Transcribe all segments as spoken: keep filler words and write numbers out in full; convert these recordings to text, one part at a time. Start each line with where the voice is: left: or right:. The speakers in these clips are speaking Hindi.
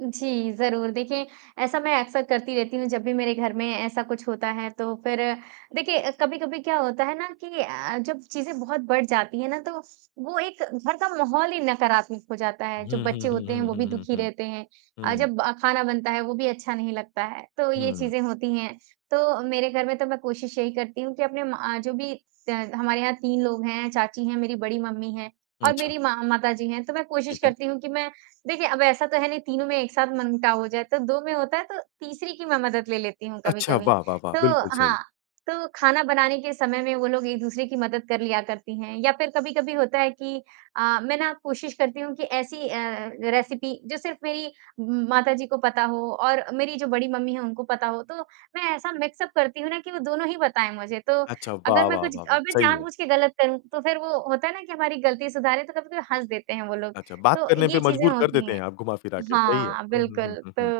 right: जी, ज़रूर देखिए, ऐसा मैं अक़्सर करती रहती हूँ जब भी मेरे घर में ऐसा कुछ होता है, तो फिर देखिए कभी-कभी क्या होता है ना कि अ, जब चीज़ें बहुत बढ़ जाती हैं ना, तो वो एक घर का माहौल ही नकारात्मक हो जाता है, जो
left: हुँ,
right: बच्चे
left: हुँ, हुँ,
right: होते हैं,
left: हुँ,
right: वो भी
left: हुँ, हुँ,
right: दुखी
left: हुँ।
right: रहते हैं। अ,
left: हुँ।
right: जब खाना बनता है, वो भी अच्छा नहीं लगता है, तो ये
left: हुँ।
right: चीज़ें होती हैं, तो मेरे घर में तो मैं कोशिश यही करती हूँ कि अपने मा जो भी त हमारे यहाँ तीन लोग हैं चाची हैं, मेरी बड़ी मम्मी हैं और
left: अच्छा।
right: मेरी मा माताजी हैं, तो मैं कोशिश
left: ठीक है।
right: करती हूँ कि मैं देखिए अब ऐसा तो है नहीं, तीनों में एक साथ मन-मुटाव हो जाए, तो दो में होता है, तो तीसरी की मैं मदद ले लेती हूँ
left: अच्छा,
right: कभी-कभी।
left: वाह, वाह, वाह!
right: तो
left: बिल्कुल सही।
right: हाँ, तो खाना बनाने के समय में वो लोग एक-दूसरे की मदद कर लिया करती हैं या फिर कभी-कभी होता है कि अ, मैं ना कोशिश करती हूँ कि ऐसी अ, रेसिपी जो सिर्फ़ मेरी म माताजी को पता हो और मेरी जो बड़ी मम्मी है उनको पता हो, तो मैं ऐसा मिक्स अप करती हूँ ना कि वो दोनों ही बताएँ मुझे, तो
left: अच्छा वाह,
right: अगर मैं
left: वाह,
right: कुछ
left: वाह, वाह!
right: अगर
left: सही है।
right: जानबूझ के गलत करूँ, तो फिर वो होता है ना कि हमारी गलती सुधारे तो कभी-कभी हँस देते हैं वो लोग
left: अच्छा, बात
right: तो
left: करने पे
right: ये चीज़ें
left: मजबूर कर
right: होती
left: देते
right: हैं।
left: हैं आप घुमा फिरा के, सही है।
right: हाँ,
left: हुँ, हुँ,
right: बिल्कुल
left: हुँ, हुँ,
right: तो
left: हुँ।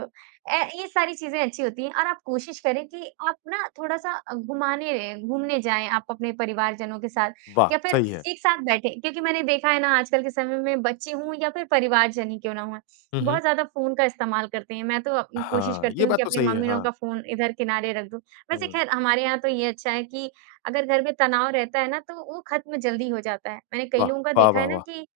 right: अ, ये सारी चीज़ें अच्छी होती हैं और आप कोशिश करें कि आप ना थोड़ा-सा घुमाने घूमने जाएँ आप अपने परिवारजनों के साथ
left: वाह!
right: या फिर
left: सही है।
right: एक साथ बैठे क्योंकि मैंने देखा है ना आजकल के समय में बच्चे हो या फिर परिवारजन ही क्यों ना हो,
left: हुँ,
right: बहुत
left: हुँ।
right: ज़्यादा फ़ोन का इस्तेमाल करते हैं। मैं तो उम, कोशिश
left: हाँ,
right: करती
left: ये
right: हूँ कि
left: बात तो
right: अपनी
left: सही है,
right: मम्मी लोगों
left: हाँ।
right: का फ़ोन इधर किनारे रख दूँ, वैसे
left: हुँ।
right: ख़ैर हमारे यहाँ तो ये अच्छा है कि अगर घर में तनाव रहता है ना तो वो खत्म जल्दी हो जाता है। मैंने कई
left: वाह!
right: लोगों का
left: वाह,
right: देखा है
left: वाह,
right: ना
left: वाह!
right: कि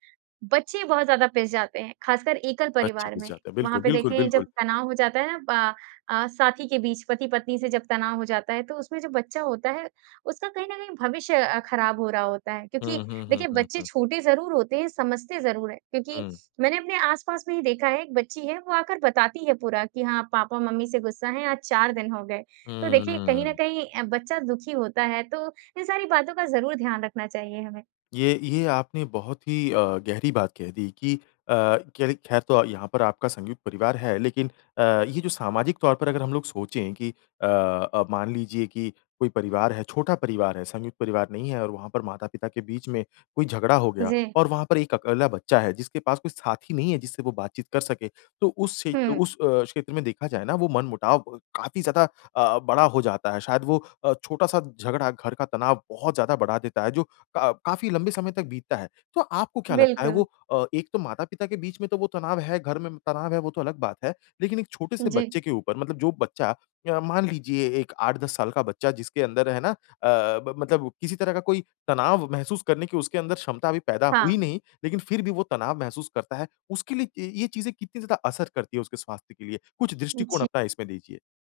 right: बच्चे बहुत ज़्यादा पिस जाते हैं, ख़ासकर एकल
left: बच्चे
right: परिवार
left: पीस
right: में।
left: जाते हैं,
right: वहाँ
left: बिल्कुल,
right: पे
left: बिल्कुल,
right: देखिए जब
left: बिल्कुल।
right: तनाव हो जाता है प अ, साथी के बीच, पति-पत्नी से जब तनाव हो जाता है, तो उसमें जो बच्चा होता है, उसका कहीं न कहीं भविष्य अ, ख़राब हो रहा होता है क्योंकि
left: हुँ, हुँ, हुँ,
right: देखिए
left: हुँ,
right: बच्चे
left: हुँ।
right: छोटे ज़रूर होते हैं, समझते ज़रूर हैं क्योंकि
left: हुँ।
right: मैंने अपने आस-पास में ही देखा है, एक बच्ची है वो आकर बताती है पूरा कि हाँ, पापा मम्मी से गुस्सा है आज चार दिन हो गए। तो
left: हुँ,
right: देखिए कहीं न
left: हुँ।
right: कहीं अ, बच्चा दुखी होता है, तो इन सारी बातों का ज़रूर ध्यान रखना चाहिए हमें।
left: ये ये, आपने बहुत ही अ, गहरी बात कह दी कि अ, कि अरे ख़ैर तो यहाँ पर आपका संयुक्त परिवार है, लेकिन अ, ये जो सामाजिक तौर पर अगर हम लोग सोचे कि अ अ, मान लीजिए कि कोई परिवार है, छोटा परिवार है, संयुक्त परिवार नहीं है और वहाँ पर माता-पिता के बीच में कोई झगड़ा हो गया
right: जी।
left: और वहाँ पर एक अकेला बच्चा है, जिसके पास कोई साथी नहीं है जिससे वो बातचीत कर सके, तो उस क्षे
right: हुँ।
left: उस अ, क्षेत्र में देखा जाए ना वो मन-मुटाव ब काफ़ी ज़्यादा अ अ, बड़ा हो जाता है, शायद वो अ, छोटा-सा झगडा घर का तनाव बहुत ज़्यादा बढ़ा देता है जो का काफ़ी लंबे समय तक बीतता है। तो आपको क्या लगता है
right: बिल्कुल।
left: वो अ, एक तो माता-पिता के बीच में तो वो तनाव है, घर में तनाव है, वो तो अलग बात है। लेकिन एक
right: उम,
left: छोटे-से
right: जी।
left: बच्चे के ऊपर मतलब जो बच्चा अ, मान लीजिए एक आठ दस साल का बच्चा जिसके अंदर है ना अ अ, ब मतलब किसी तरह का कोई तनाव महसूस करने की उसके अंदर क्षमता अभी पैदा हुई
right: हाँ।
left: नहीं, लेकिन फिर भी वो तनाव महसूस करता है, उसके लिए ये चीजें कितनी ज़्यादा असर करती है उसके स्वास्थ्य के लिए? कुछ दृष्टिकोण
right: जी।
left: अपना इसमें दीजिए।